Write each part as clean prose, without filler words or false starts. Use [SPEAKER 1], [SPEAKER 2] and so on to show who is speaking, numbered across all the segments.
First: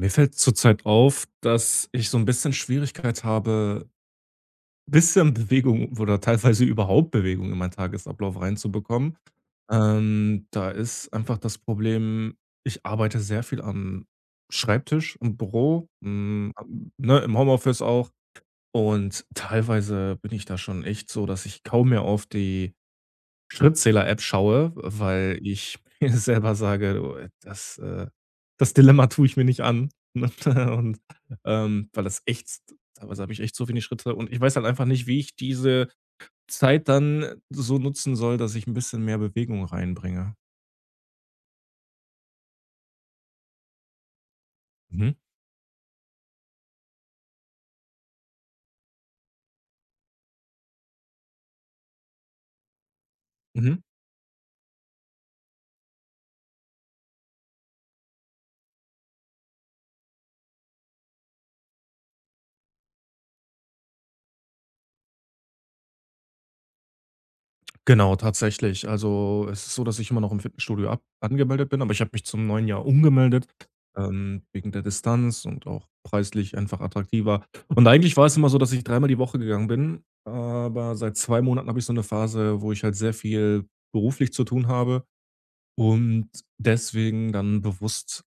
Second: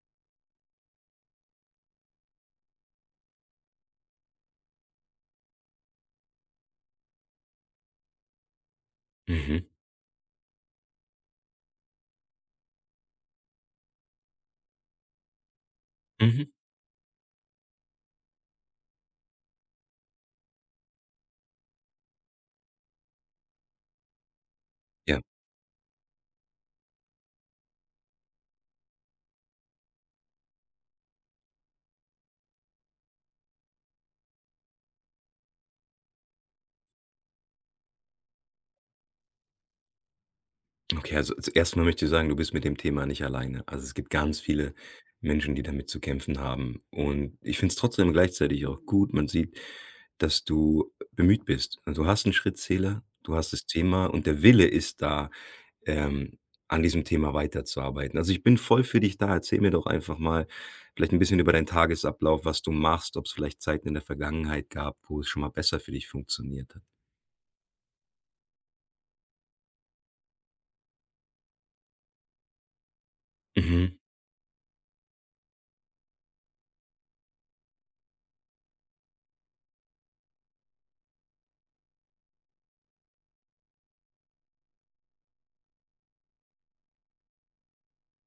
[SPEAKER 1] Mir fällt zurzeit auf, dass ich so ein bisschen Schwierigkeit habe, bisschen Bewegung oder teilweise überhaupt Bewegung in meinen Tagesablauf reinzubekommen.
[SPEAKER 2] Mhm,
[SPEAKER 1] Da ist einfach das Problem, ich arbeite sehr viel am Schreibtisch, im Büro,
[SPEAKER 2] mhm.
[SPEAKER 1] am ne, im Homeoffice auch. Und teilweise bin ich da schon echt so, dass ich kaum mehr auf die Schrittzähler-App schaue,
[SPEAKER 2] Ja,
[SPEAKER 1] weil ich mir selber sage: „Oh, das, das Dilemma tue ich mir nicht an“, ne? Und, weil das echt teilweise habe ich echt so wenig Schritte und ich weiß halt einfach nicht, wie ich diese Zeit dann so nutzen soll, dass ich ein bisschen mehr Bewegung reinbringe.
[SPEAKER 2] okay, also z erst möchte ich sagen, du bist mit dem Thema nicht alleine. Also, es gibt, mhm, ganz viele
[SPEAKER 1] Mhm.
[SPEAKER 2] Menschen, die damit zu kämpfen haben. Und ich finde es trotzdem gleichzeitig auch gut. Man sieht, dass du bemüht bist. Also, du hast einen Schrittzähler, du hast das
[SPEAKER 1] Mhm.
[SPEAKER 2] Thema und der Wille ist da, ähm, an diesem Thema weiterzuarbeiten. Also, ich bin voll für dich da. Erzähl mir doch einfach mal vielleicht ein bisschen über deinen Tagesablauf, was du machst, ob es vielleicht Zeiten in der Vergangenheit gab, wo es schon mal besser für dich funktioniert hat.
[SPEAKER 1] Genau, tatsächlich. Also, es ist so, dass ich immer noch im Fitnessstudio ab angemeldet bin, aber ich habe mich zum neuen Jahr umgemeldet,
[SPEAKER 2] Mhm,
[SPEAKER 1] wegen der Distanz und auch preislich einfach attraktiver. Und eigentlich war es immer so, dass ich dreimal die Woche gegangen bin, aber seit 2 Monaten habe ich so eine Phase, wo ich halt sehr viel beruflich zu tun habe und deswegen dann bewusst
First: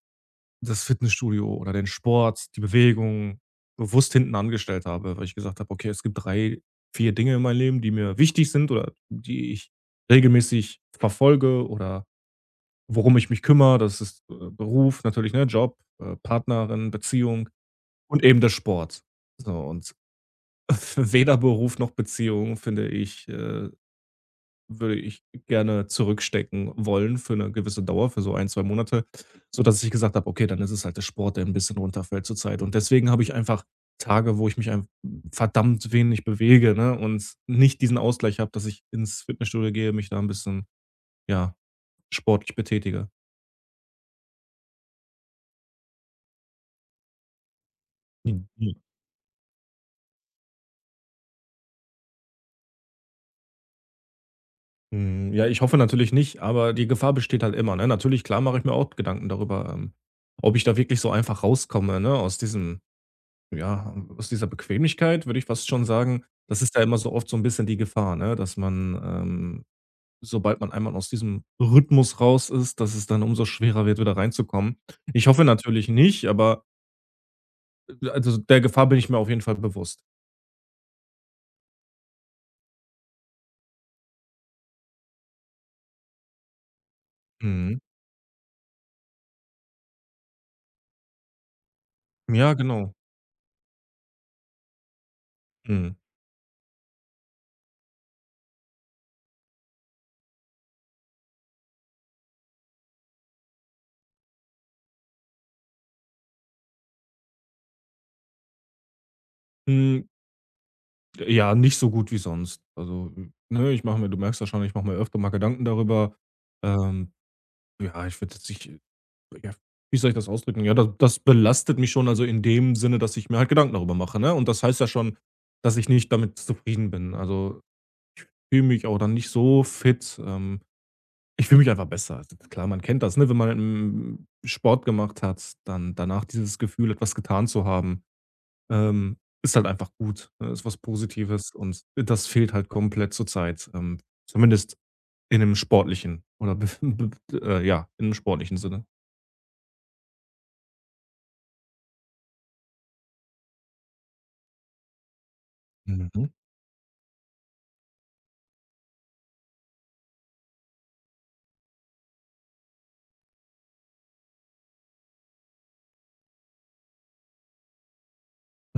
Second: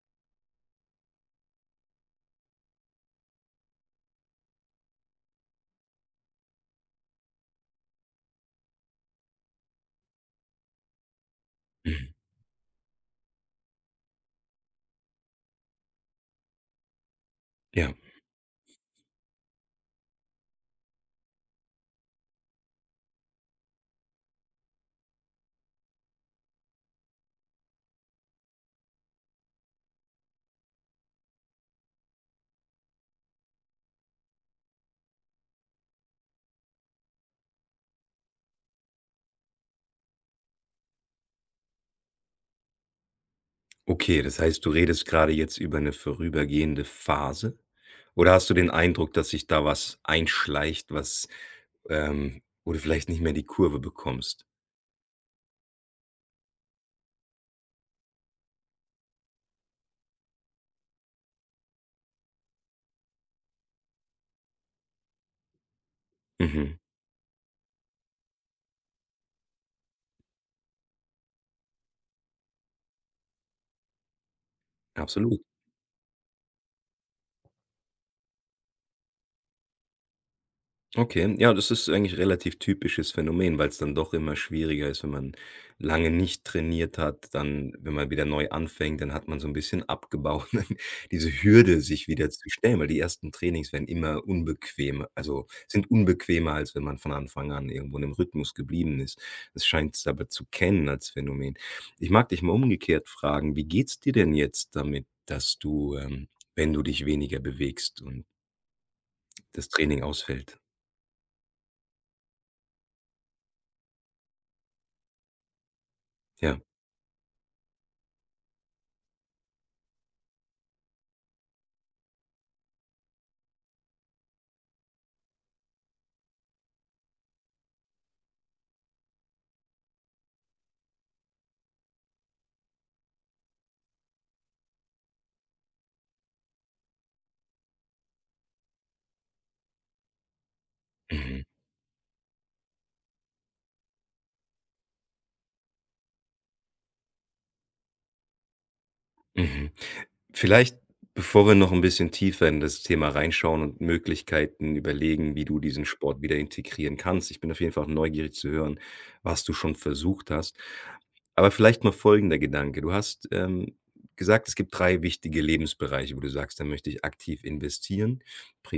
[SPEAKER 1] das Fitnessstudio oder den Sport, die Bewegung bewusst hinten angestellt habe, weil ich gesagt habe: „Okay, es gibt 3 4 Dinge in meinem Leben, die mir wichtig sind oder die ich regelmäßig verfolge oder
[SPEAKER 2] mhm.
[SPEAKER 1] worum ich mich kümmere.“ Das ist, Beruf natürlich, ne, Job, Partnerin, Beziehung
[SPEAKER 2] Ja.
[SPEAKER 1] und eben der Sport. So und weder Beruf noch Beziehung, finde ich, würde ich gerne zurückstecken wollen für eine gewisse Dauer, für so ein 2 Monate, sodass ich gesagt habe: „Okay, dann ist es halt der Sport, der ein bisschen runterfällt zurzeit.“ Und deswegen habe ich einfach Tage, wo ich mich ein verdammt wenig bewege, ne, und nicht diesen Ausgleich habe, dass ich ins Fitnessstudio gehe, mich da ein bisschen, ja, sportlich betätige.
[SPEAKER 2] Okay, das heißt, du redest gerade jetzt über eine vorübergehende Phase? Oder hast du den
[SPEAKER 1] Mhm.
[SPEAKER 2] Eindruck, dass sich da was einschleicht, was, wo du vielleicht nicht mehr die Kurve bekommst?
[SPEAKER 1] Hm, ja, ich hoffe natürlich nicht, aber die Gefahr besteht halt immer, ne? Natürlich, klar mache ich mir auch Gedanken darüber, ob ich da wirklich so einfach rauskomme, ne, aus diesem Ja, aus dieser Bequemlichkeit würde ich fast schon sagen, das ist
[SPEAKER 2] Mhm,
[SPEAKER 1] ja immer so oft so ein bisschen die Gefahr, ne, dass man, sobald man einmal aus diesem Rhythmus raus ist, dass es dann umso schwerer wird, wieder reinzukommen. Ich
[SPEAKER 2] absolut.
[SPEAKER 1] hoffe natürlich nicht, aber also, der Gefahr bin ich mir auf jeden Fall bewusst.
[SPEAKER 2] Okay, ja, das ist eigentlich relativ typisches Phänomen, weil es dann doch immer schwieriger ist, wenn man lange nicht trainiert hat, dann
[SPEAKER 1] Mhm.
[SPEAKER 2] wenn man wieder neu anfängt, dann hat man so ein bisschen abgebaut, diese Hürde, sich wieder zu
[SPEAKER 1] Ja,
[SPEAKER 2] stellen, weil
[SPEAKER 1] genau.
[SPEAKER 2] die ersten Trainings werden immer unbequem, also sind
[SPEAKER 1] Mhm.
[SPEAKER 2] unbequemer, als wenn man von Anfang an irgendwo in 'nem Rhythmus geblieben ist. Das scheint es aber zu kennen als Phänomen. Ich mag dich mal umgekehrt fragen, wie geht's dir denn jetzt damit, dass du, wenn du dich weniger bewegst und das Training
[SPEAKER 1] Hm,
[SPEAKER 2] ausfällt?
[SPEAKER 1] ja, nicht so gut wie sonst. Also, ne, ich mache mir du merkst ja schon, ich mache mir öfter mal Gedanken darüber,
[SPEAKER 2] Ja.
[SPEAKER 1] ähm Ja, ich würde jetzt nicht ja, wie soll ich das ausdrücken? Ja, da das belastet mich schon, also in dem Sinne, dass ich mir halt Gedanken darüber mache, ne? Und das heißt ja schon, dass ich nicht damit zufrieden bin. Also, fühle mich auch dann nicht so fit. Ich fühle mich einfach besser. Also, klar, man kennt das, ne? Wenn man, Sport gemacht hat, dann danach dieses Gefühl, etwas getan zu haben, ähm, ist halt einfach gut, ne? Ist was
[SPEAKER 2] Mhm.
[SPEAKER 1] Positives und das fehlt halt komplett zur Zeit, zumindest in 'nem sportlichen oder bef b ja, in 'nem sportlichen Sinne.
[SPEAKER 2] Mhm. Vielleicht, bevor wir noch ein bisschen tiefer in das Thema reinschauen und Möglichkeiten überlegen, wie du diesen Sport
[SPEAKER 1] Mhm.
[SPEAKER 2] wieder integrieren kannst. Ich bin auf jeden Fall auch neugierig zu hören, was du schon versucht hast. Aber vielleicht noch folgender Gedanke: Du hast, gesagt, es gibt 3 wichtige Lebensbereiche, wo du sagst: „Da möchte ich aktiv investieren“,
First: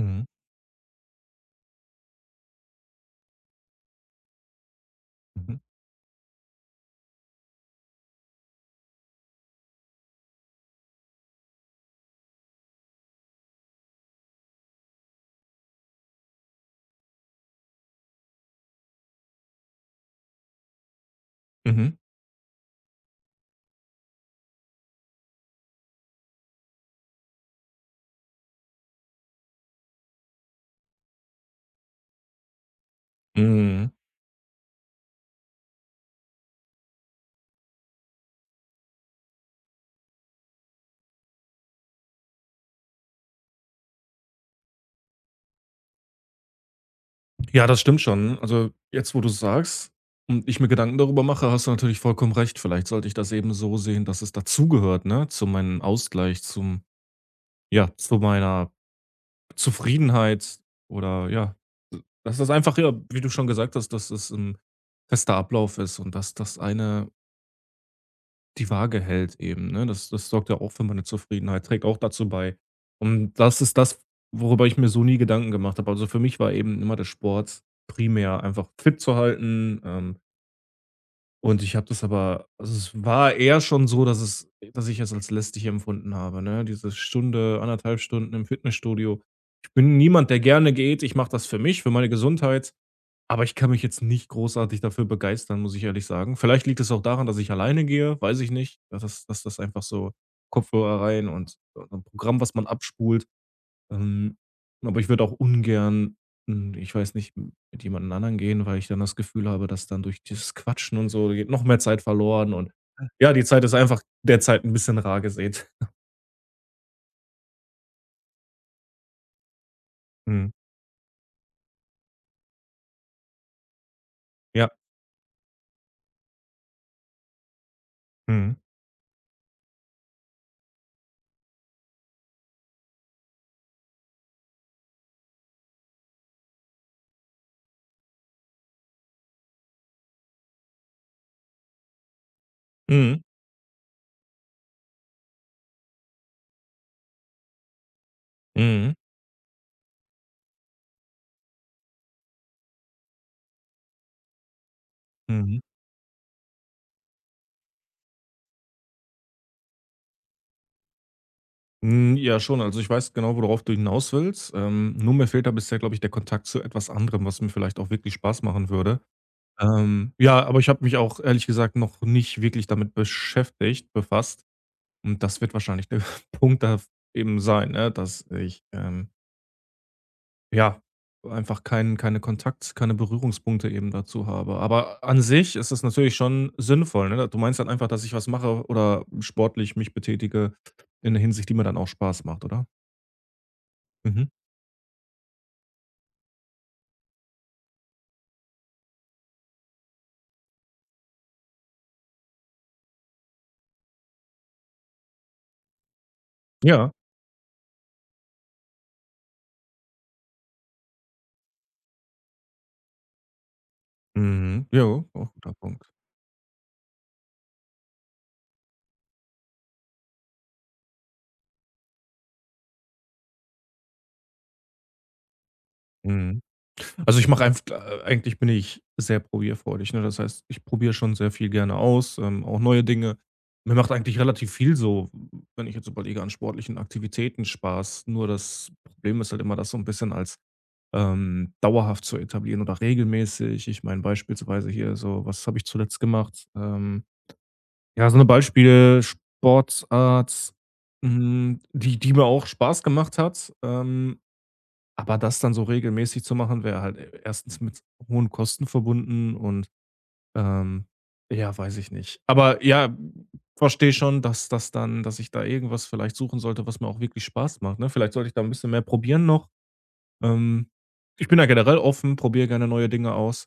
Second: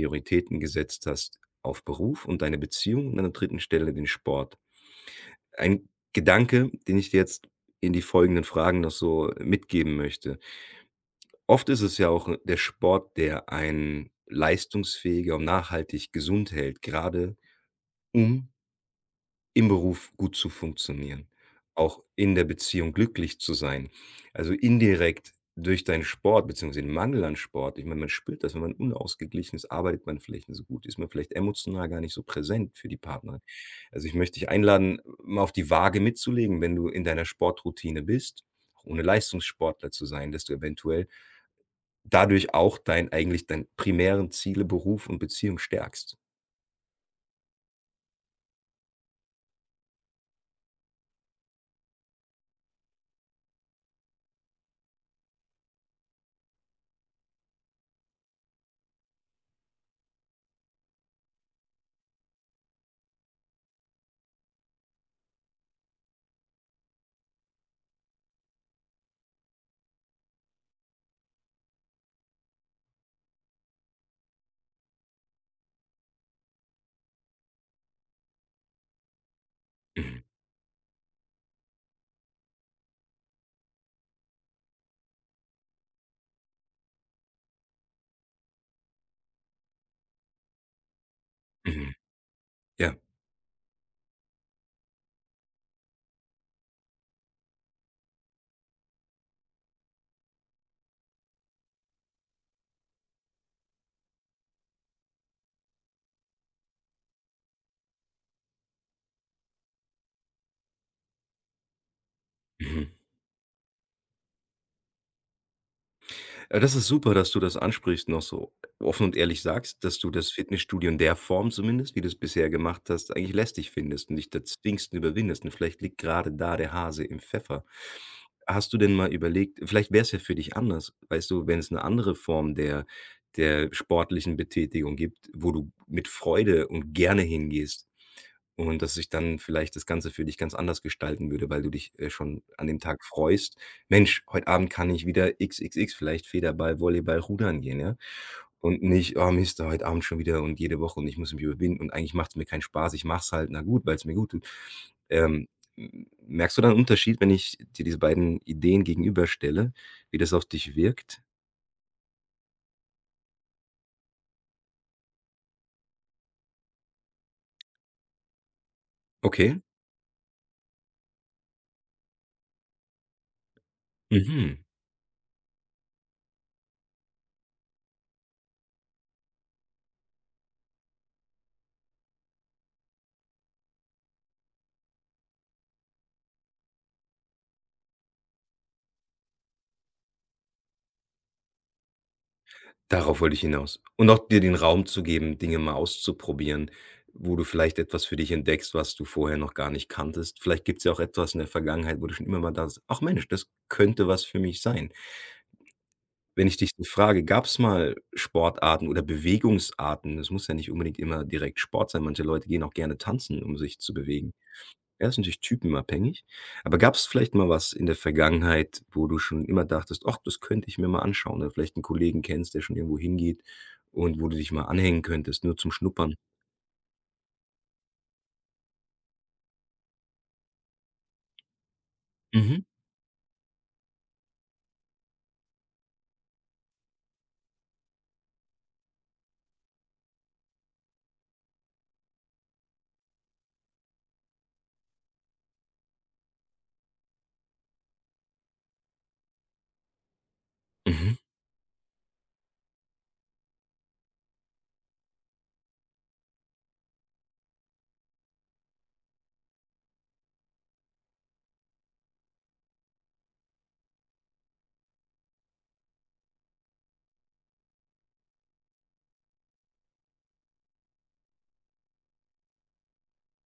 [SPEAKER 1] Mhm.
[SPEAKER 2] gesetzt hast auf Beruf und deine Beziehung und an der dritten Stelle den Sport.
[SPEAKER 1] Mhm.
[SPEAKER 2] Ein Gedanke, den ich dir jetzt in die folgenden Fragen noch so mitgeben möchte: Oft ist es ja auch der Sport, der einen leistungsfähiger und nachhaltig gesund hält, gerade um im Beruf gut zu funktionieren,
[SPEAKER 1] Mhm.
[SPEAKER 2] auch in der Beziehung glücklich zu sein. Also indirekt durch deinen Sport beziehungsweise den Mangel an Sport, ich meine, man spürt das, wenn man unausgeglichen ist, arbeitet man vielleicht nicht so gut, ist man vielleicht emotional gar nicht so präsent für die Partner.
[SPEAKER 1] Mhm.
[SPEAKER 2] Also ich möchte dich einladen, mal auf die Waage mitzulegen, wenn du in deiner Sportroutine bist, auch ohne Leistungssportler zu sein, dass du eventuell dadurch auch dein eigentlich deinen primären Ziele, Beruf und Beziehung stärkst.
[SPEAKER 1] Ja, das stimmt schon. Also jetzt, wo du es sagst und ich mir Gedanken darüber mache, hast du natürlich vollkommen recht. Vielleicht sollte ich das eben so sehen, dass es dazugehört, ne? Zu meinem Ausgleich, zum, ja, zu meiner Zufriedenheit oder ja, dass das einfach, ja, wie du schon gesagt hast, dass es ein fester Ablauf ist und dass das eine die Waage hält eben, ne? Das sorgt ja auch für meine Zufriedenheit, trägt auch dazu bei. Und das ist das, worüber ich mir so nie Gedanken gemacht habe. Also, für mich war eben immer der Sport primär einfach fit zu halten,
[SPEAKER 2] Mhm,
[SPEAKER 1] und ich habe das aber also, es war eher schon so, dass es dass ich es als lästig empfunden habe, ne? Diese Stunde, anderthalb Stunden im Fitnessstudio. Ich bin niemand, der gerne geht. Ich mache das für mich, für
[SPEAKER 2] mhm,
[SPEAKER 1] meine Gesundheit.
[SPEAKER 2] ja,
[SPEAKER 1] Aber ich kann mich jetzt nicht großartig dafür begeistern, muss ich ehrlich sagen. Vielleicht liegt es auch daran, dass ich alleine gehe, weiß ich nicht. Ja, das einfach so Kopfhörer rein und ein Programm, was man abspult. Ähm, aber ich würde auch ungern, ich weiß nicht, m mit jemandem anderen gehen, weil ich dann das Gefühl habe, dass dann durch dieses Quatschen und so geht noch mehr Zeit verloren und
[SPEAKER 2] mhm.
[SPEAKER 1] Ja. Ja, die Zeit ist einfach derzeit ein bisschen rar gesät.
[SPEAKER 2] Das ist super, dass du das ansprichst, noch so offen und ehrlich sagst, dass du das
[SPEAKER 1] Mhm.
[SPEAKER 2] Fitnessstudio in der Form zumindest, wie du's bisher gemacht hast, eigentlich lästig findest und dich da
[SPEAKER 1] Ja.
[SPEAKER 2] zwingst und überwindest und vielleicht liegt grade da der Hase im Pfeffer.
[SPEAKER 1] Mhm.
[SPEAKER 2] Hast du denn mal überlegt, vielleicht wär's ja für dich anders, weißt du, wenn's 'ne andere Form der sportlichen Betätigung gibt, wo du mit Freude und gerne hingehst. Und dass sich dann vielleicht das Ganze für dich ganz anders gestalten würde, weil du dich, schon an dem Tag
[SPEAKER 1] Mhm.
[SPEAKER 2] freust: „Mensch, heute Abend kann ich wieder XXX, vielleicht Federball, Volleyball, Rudern gehen“, ja? Und
[SPEAKER 1] Mhm.
[SPEAKER 2] nicht: „Oh Mist, heute Abend schon wieder und jede Woche und ich muss mich überwinden und eigentlich macht's mir keinen Spaß. Ich mache halt, na gut, weil's mir gut tut.“ Ähm,
[SPEAKER 1] Mhm.
[SPEAKER 2] m Merkst du da 'n Unterschied, wenn ich dir diese beiden Ideen gegenüberstelle, wie das auf dich wirkt?
[SPEAKER 1] Hm, ja schon. Also, ich weiß genau, worauf du hinaus willst. Nur mir fehlt da bisher, glaube ich, der Kontakt zu etwas anderem, was mir vielleicht auch wirklich Spaß machen würde.
[SPEAKER 2] Okay.
[SPEAKER 1] Ja, aber ich habe mich auch ehrlich gesagt noch nicht wirklich damit beschäftigt, befasst.
[SPEAKER 2] Mhm.
[SPEAKER 1] Und das wird wahrscheinlich der Punkt da eben sein, ne, dass ich, ja, einfach keinen keine Kontakt keine Berührungspunkte eben dazu habe. Aber an sich ist es natürlich schon sinnvoll, ne? Du meinst dann einfach, dass ich was mache oder sportlich mich betätige in der Hinsicht, die mir dann auch Spaß macht, oder?
[SPEAKER 2] Darauf wollte ich hinaus. Und
[SPEAKER 1] Mhm.
[SPEAKER 2] auch dir den Raum zu geben, Dinge mal auszuprobieren, wo du vielleicht etwas für dich entdeckst, was du vorher noch gar nicht kanntest. Vielleicht gibt es ja auch etwas in der Vergangenheit, wo du schon immer mal da „Ach Mensch, das könnte was für mich sein.“ Wenn ich dich so
[SPEAKER 1] Ja.
[SPEAKER 2] frage, gab es mal Sportarten oder Bewegungsarten? Es muss ja nicht unbedingt immer direkt Sport sein. Manche Leute gehen auch gerne tanzen, um sich zu bewegen.
[SPEAKER 1] Mhm. Ja,
[SPEAKER 2] Ja, ist
[SPEAKER 1] auch
[SPEAKER 2] natürlich
[SPEAKER 1] guter Punkt.
[SPEAKER 2] typenabhängig. Aber gab es vielleicht mal was in der Vergangenheit, wo du schon immer dachtest: „ach, das könnte ich mir mal anschauen“, oder vielleicht einen Kollegen kennst, der schon irgendwo hingeht und wo du dich mal anhängen könntest, nur zum Schnuppern?
[SPEAKER 1] Mhm. Also, ich mache einfach, eigentlich bin ich sehr probierfreudig, ne? Das heißt, ich probiere schon sehr viel gerne aus, auch
[SPEAKER 2] Mhm,
[SPEAKER 1] neue Dinge. Mir macht eigentlich relativ viel so, wenn ich jetzt überlege, an sportlichen Aktivitäten Spaß. Nur das Problem ist halt immer, das so ein bisschen als, dauerhaft zu etablieren oder regelmäßig. Ich meine beispielsweise hier so, was habe ich zuletzt gemacht? Ja, so 'ne Beispiele, sportart
[SPEAKER 2] mhm.
[SPEAKER 1] die mir auch Spaß gemacht hat, Aber das dann so regelmäßig zu machen, wäre halt e erstens mit hohen Kosten verbunden und, ähm, ja, weiß ich nicht. Aber ja, verstehe schon, dass das dann dass ich da irgendwas vielleicht suchen sollte, was mir auch wirklich Spaß macht, ne? Vielleicht sollte ich da ein bisschen mehr probieren noch. Ähm, ich bin da generell offen, probiere gerne neue Dinge aus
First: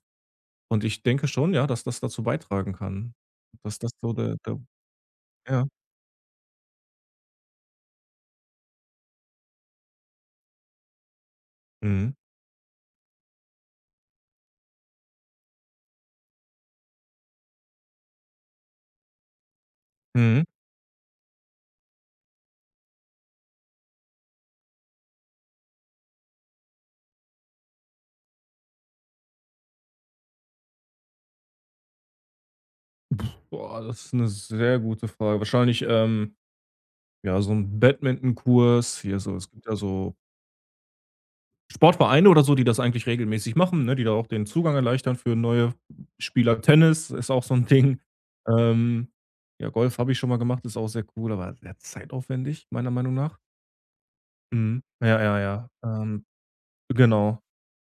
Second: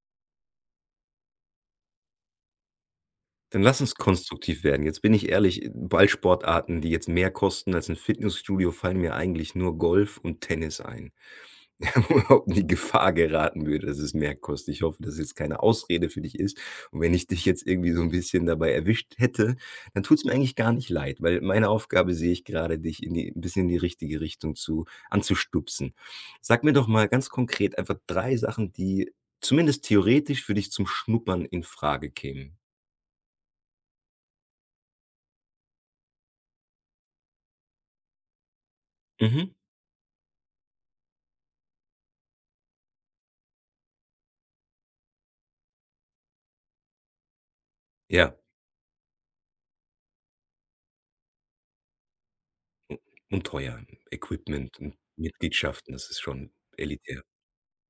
[SPEAKER 1] und ich denke schon, ja, dass das dazu beitragen kann.
[SPEAKER 2] Dann
[SPEAKER 1] Dass
[SPEAKER 2] lass
[SPEAKER 1] das
[SPEAKER 2] uns
[SPEAKER 1] so der der
[SPEAKER 2] konstruktiv werden. Jetzt bin ich
[SPEAKER 1] Ja.
[SPEAKER 2] ehrlich, Ballsportarten, die jetzt mehr kosten als ein Fitnessstudio, fallen mir eigentlich nur Golf und Tennis ein.
[SPEAKER 1] Mhm.
[SPEAKER 2] überhaupt in die Gefahr geraten würde, dass es mehr kostet. Ich hoffe, dass es jetzt keine Ausrede für dich ist. Und wenn ich dich jetzt irgendwie so ein bisschen dabei erwischt hätte, dann tut es mir
[SPEAKER 1] Mhm.
[SPEAKER 2] eigentlich gar nicht leid, weil meine Aufgabe sehe ich gerade, dich in die 'n bisschen in die richtige Richtung zu anzustupsen. Sag mir doch mal ganz konkret einfach 3 Sachen, die zumindest theoretisch für dich zum Schnuppern in Frage kämen.
[SPEAKER 1] Boah, das ist eine sehr gute Frage. Wahrscheinlich, ja, so 'n Badmintonkurs hier so es
[SPEAKER 2] Mhm.
[SPEAKER 1] gibt ja so Sportvereine oder so, die das eigentlich regelmäßig machen, ne, die da auch den Zugang erleichtern für neue Spieler. Tennis ist auch so 'n Ding.
[SPEAKER 2] Ja,
[SPEAKER 1] Ähm, ja, Golf habe ich schon mal gemacht, ist auch sehr cool, aber sehr zeitaufwendig, meiner Meinung nach.
[SPEAKER 2] und teuer. Equipment
[SPEAKER 1] Mhm.
[SPEAKER 2] und
[SPEAKER 1] Ja, ja, ja.
[SPEAKER 2] Mitgliedschaften, das ist schon elitär.
[SPEAKER 1] Genau.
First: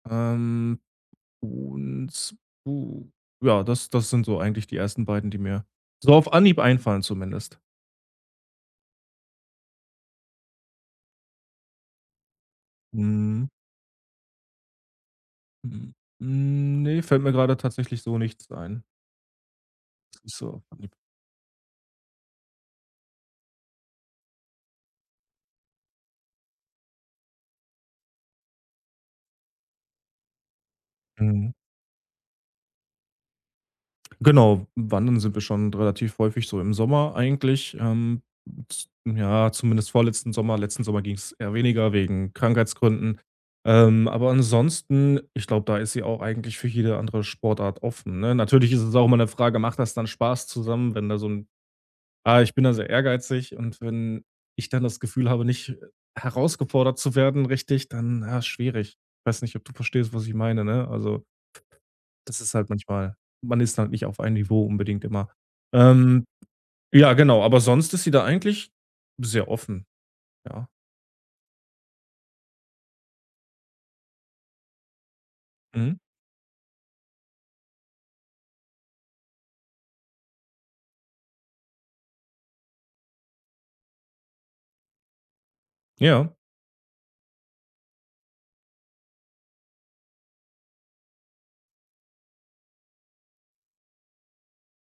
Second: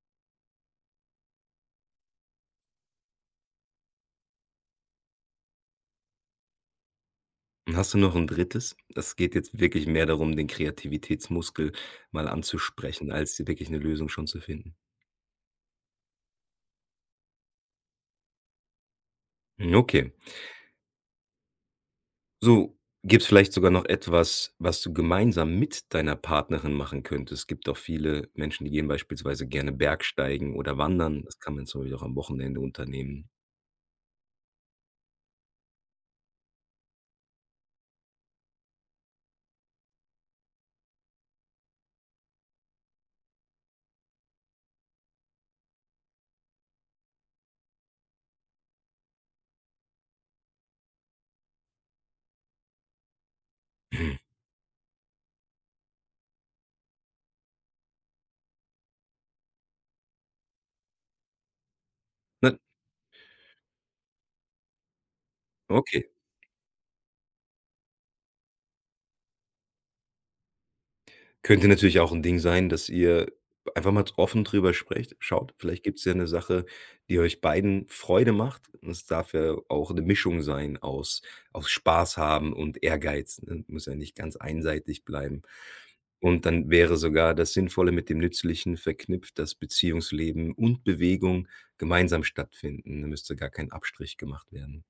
[SPEAKER 1] Ähm, und, puh, ja, das sind so eigentlich die ersten beiden, die mir so auf Anhieb einfallen zumindest.
[SPEAKER 2] Und hast du noch ein Drittes? Es geht jetzt wirklich mehr darum, den Kreativitätsmuskel mal anzusprechen, als
[SPEAKER 1] Mhm.
[SPEAKER 2] wirklich eine Lösung schon zu finden.
[SPEAKER 1] Mhm. Hm, ne, fällt mir grade tatsächlich so nichts ein.
[SPEAKER 2] Hm, okay.
[SPEAKER 1] So auf Anhieb.
[SPEAKER 2] So, gibt es vielleicht sogar noch etwas, was du gemeinsam mit deiner Partnerin machen könntest? Es gibt auch viele Menschen, die gehen beispielsweise gerne Bergsteigen oder wandern. Das
[SPEAKER 1] Mhm.
[SPEAKER 2] kann man zum Beispiel auch am Wochenende unternehmen.
[SPEAKER 1] Genau, wandern sind wir schon relativ häufig so im Sommer eigentlich. Z ja, zumindest vorletzten Sommer. Letzten Sommer ging es eher weniger wegen Krankheitsgründen. Aber ansonsten, ich glaube, da ist sie auch eigentlich für jede andere Sportart offen, ne? Natürlich ist es auch immer eine Frage, macht das dann Spaß zusammen, wenn da so ein ich bin da sehr ehrgeizig und wenn ich dann das Gefühl habe, nicht herausgefordert zu werden richtig, dann, ja, schwierig. Ich weiß nicht, ob du verstehst, was ich meine, ne? Also das
[SPEAKER 2] Na,
[SPEAKER 1] ist halt manchmal man ist halt nicht auf einem Niveau unbedingt immer.
[SPEAKER 2] okay.
[SPEAKER 1] Ähm, ja, genau, aber sonst ist sie da eigentlich sehr offen, ja.
[SPEAKER 2] Könnte natürlich auch 'n Ding sein, dass ihr einfach mal offen drüber sprecht. Schaut, vielleicht
[SPEAKER 1] Mhm.
[SPEAKER 2] gibt's ja 'ne Sache, die euch beiden Freude macht. Und es darf ja auch 'ne Mischung sein aus Spaß haben und Ehrgeiz, ne? Muss ja nicht ganz einseitig bleiben.
[SPEAKER 1] Ja,
[SPEAKER 2] Und dann wäre sogar das Sinnvolle mit dem Nützlichen verknüpft, dass Beziehungsleben und Bewegung gemeinsam stattfinden. Da müsste gar kein Abstrich gemacht werden.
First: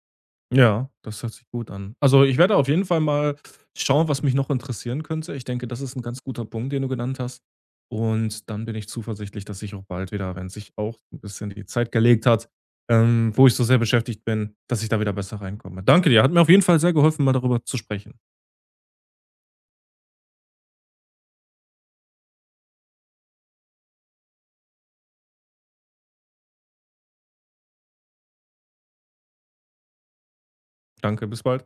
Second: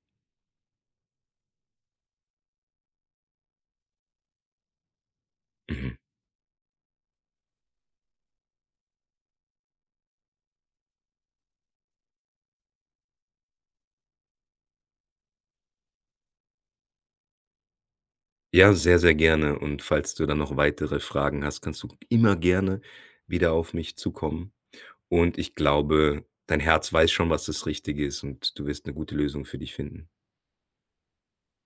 [SPEAKER 1] ja, das hört sich gut an. Also, ich werde auf jeden Fall mal schauen, was mich noch interessieren könnte. Ich denke, das ist
[SPEAKER 2] Mhm.
[SPEAKER 1] ein ganz guter Punkt, den du genannt hast. Und dann bin ich zuversichtlich, dass ich auch bald wieder, wenn sich auch ein bisschen die Zeit gelegt hat, wo ich so sehr beschäftigt bin, dass ich da wieder besser reinkomme. Danke dir, hat mir auf jeden Fall sehr geholfen, mal darüber zu sprechen.
[SPEAKER 2] Ja, sehr, sehr gerne. Und falls du dann noch weitere Fragen hast, kannst du immer gerne wieder auf mich zukommen. Und ich glaube, dein Herz weiß schon, was das Richtige ist und du wirst eine gute Lösung für dich finden.
[SPEAKER 1] Danke, bis bald.